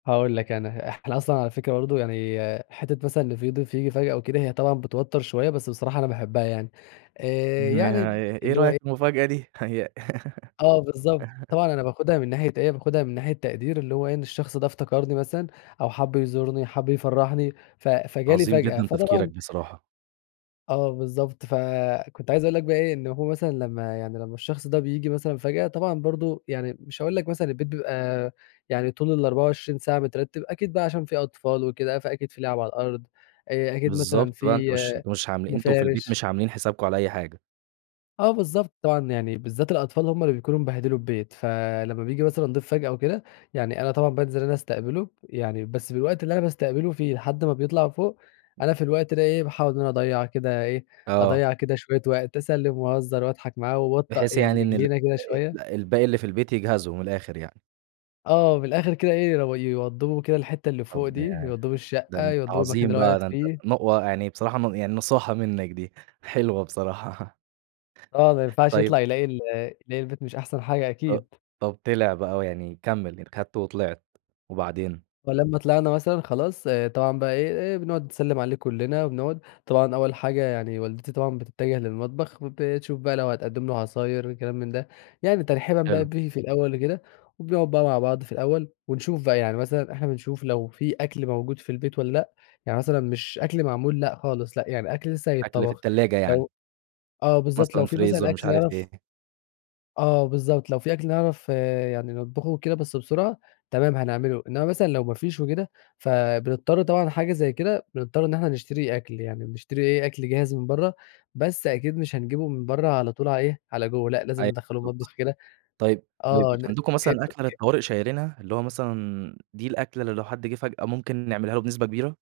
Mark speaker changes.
Speaker 1: هاقول لك أنا، إحنا أصلًا على فكرة برضو يعني حتّة مثلًا في ضيف ييجي فجأة أو كده هي طبعًا بتوتّر شويّة، بس بصراحة أنا باحبها يعني. آآ، يعني
Speaker 2: إيه
Speaker 1: اللي هو
Speaker 2: رأيك
Speaker 1: إيه
Speaker 2: في المفاجأة دي؟ هي
Speaker 1: آه، بالضبط، طبعًا أنا باخدها من ناحية إيه، باخدها من ناحية تقدير اللي هو إيه، إن الشخص ده افتكرني مثلًا أو حب يزورني، حب يفرحني؛ ف فجالي
Speaker 2: عظيم
Speaker 1: فجأة،
Speaker 2: جدًا تفكيرك
Speaker 1: فطبعًا
Speaker 2: بصراحة.
Speaker 1: آه، بالضبط، فكنت عايز أقول لك بقى إيه، إن هو مثلًا لمّا يعني لمّا الشخص ده بييجي مثلًا فجأة طبعًا برضو يعني مش هاقول لك مثلًا البيت بيبقى يعني طول ال24 ساعة مترتب، أكيد بقى عشان في أطفال وكده فأكيد في لعب على الأرض، آآ، أكيد مثلًا
Speaker 2: بالضبط، بقى أنت
Speaker 1: في
Speaker 2: مش مش عام أنتم في البيت
Speaker 1: مفارش.
Speaker 2: مش عاملين حسابكم على أي حاجة.
Speaker 1: آه، بالضبط، طبعًا يعني بالذات الأطفال هم اللي بيكونوا مبهدلوا البيت، فلما بييجي مثلًا ضيف فجأة وكده، يعني أنا طبعًا بانزل أنا أستقبله، يعني بس بالوقت اللي أنا باستقبله في لحد ما بيطلع فوق أنا في الوقت ده إيه، باحاول إن أنا أضيع كده إيه،
Speaker 2: آه.
Speaker 1: أضيع كده شويّة وقت، أسلم وأهزر وأضحك معاه وابطأ
Speaker 2: بحيث
Speaker 1: يعني
Speaker 2: يعني إن ال
Speaker 1: رجلينا كده شويّة.
Speaker 2: الب الباقي اللي في البيت يجهزوا من الآخر يعني.
Speaker 1: آه، من الآخر كده إيه يو يوضبوا كده الحتّة اللي فوق
Speaker 2: طب
Speaker 1: دي،
Speaker 2: ده ي
Speaker 1: يوضبوا
Speaker 2: ده
Speaker 1: الشقّة
Speaker 2: أنت
Speaker 1: يوضبوا المكان
Speaker 2: عظيم
Speaker 1: اللي هو
Speaker 2: بقى
Speaker 1: هيقعد
Speaker 2: ده أنت
Speaker 1: فيه.
Speaker 2: ن يعني بصراحة يعني نصاحة منّك دي، حلوة بصراحة.
Speaker 1: آه ما ينفعش
Speaker 2: طيب
Speaker 1: يطلع يلاقي ال يلاقي البيت مش أحسن حاجة
Speaker 2: أ
Speaker 1: أكيد.
Speaker 2: طب طلع بقى هو يعني كمل أخدته وطلعت، وبعدين؟
Speaker 1: ولما طلعنا مثلًا خلاص، طبعًا بقى إيه إيه بنقعد نسلم عليه كلنا وبنقعد، طبعًا أوّل حاجة يعني والدتي طبعًا بتتجه للمطبخ، وبتشوف بقى لو هتقدم له عصاير وكلام من ده، يعني ترحيبًا بقى
Speaker 2: حلو.
Speaker 1: بيه في الأوّل وكده، وبنقعد بقى مع بعض في الأوّل، ونشوف بقى يعني، مثلًا إحنا بنشوف لو في أكل موجود في البيت والّا لأ، يعني مثلًا مش أكل معمول لأ، خالص لأ يعني أكل لسّه
Speaker 2: أكل في
Speaker 1: هيتطبخ
Speaker 2: الثلاجة يعني؟
Speaker 1: لو آه، بالضبط، لو
Speaker 2: مثلًا
Speaker 1: في مثلًا
Speaker 2: فريزر مش
Speaker 1: أكل
Speaker 2: عارف
Speaker 1: يعرف
Speaker 2: إيه.
Speaker 1: آه، بالضبط، لو في أكل نعرف يعني نطبخه وكده بس بسرعة تمام هنعمله، إنما مثلًا لو ما فيش وكده؛ فبنضطر طبعًا حاجة زي كده بنضطر إن إحنا نشتري أكل يعني، بنشتري إيه أكل جاهز من برّه، بس أكيد مش هنجيبه من برّه على طول على إيه على جوّه، لأ لازم
Speaker 2: أيوه،
Speaker 1: ندخله
Speaker 2: بالضبط،
Speaker 1: المطبخ كده.
Speaker 2: طيّب ب مش
Speaker 1: آه،
Speaker 2: عندكم مثلًا أكلة
Speaker 1: [unintelligible]
Speaker 2: للطوارئ شايلينها، اللي هو مثلًا دي الأكلة اللي لو حد جه فجأه ممكن نعملها له بنسبة كبيرة؟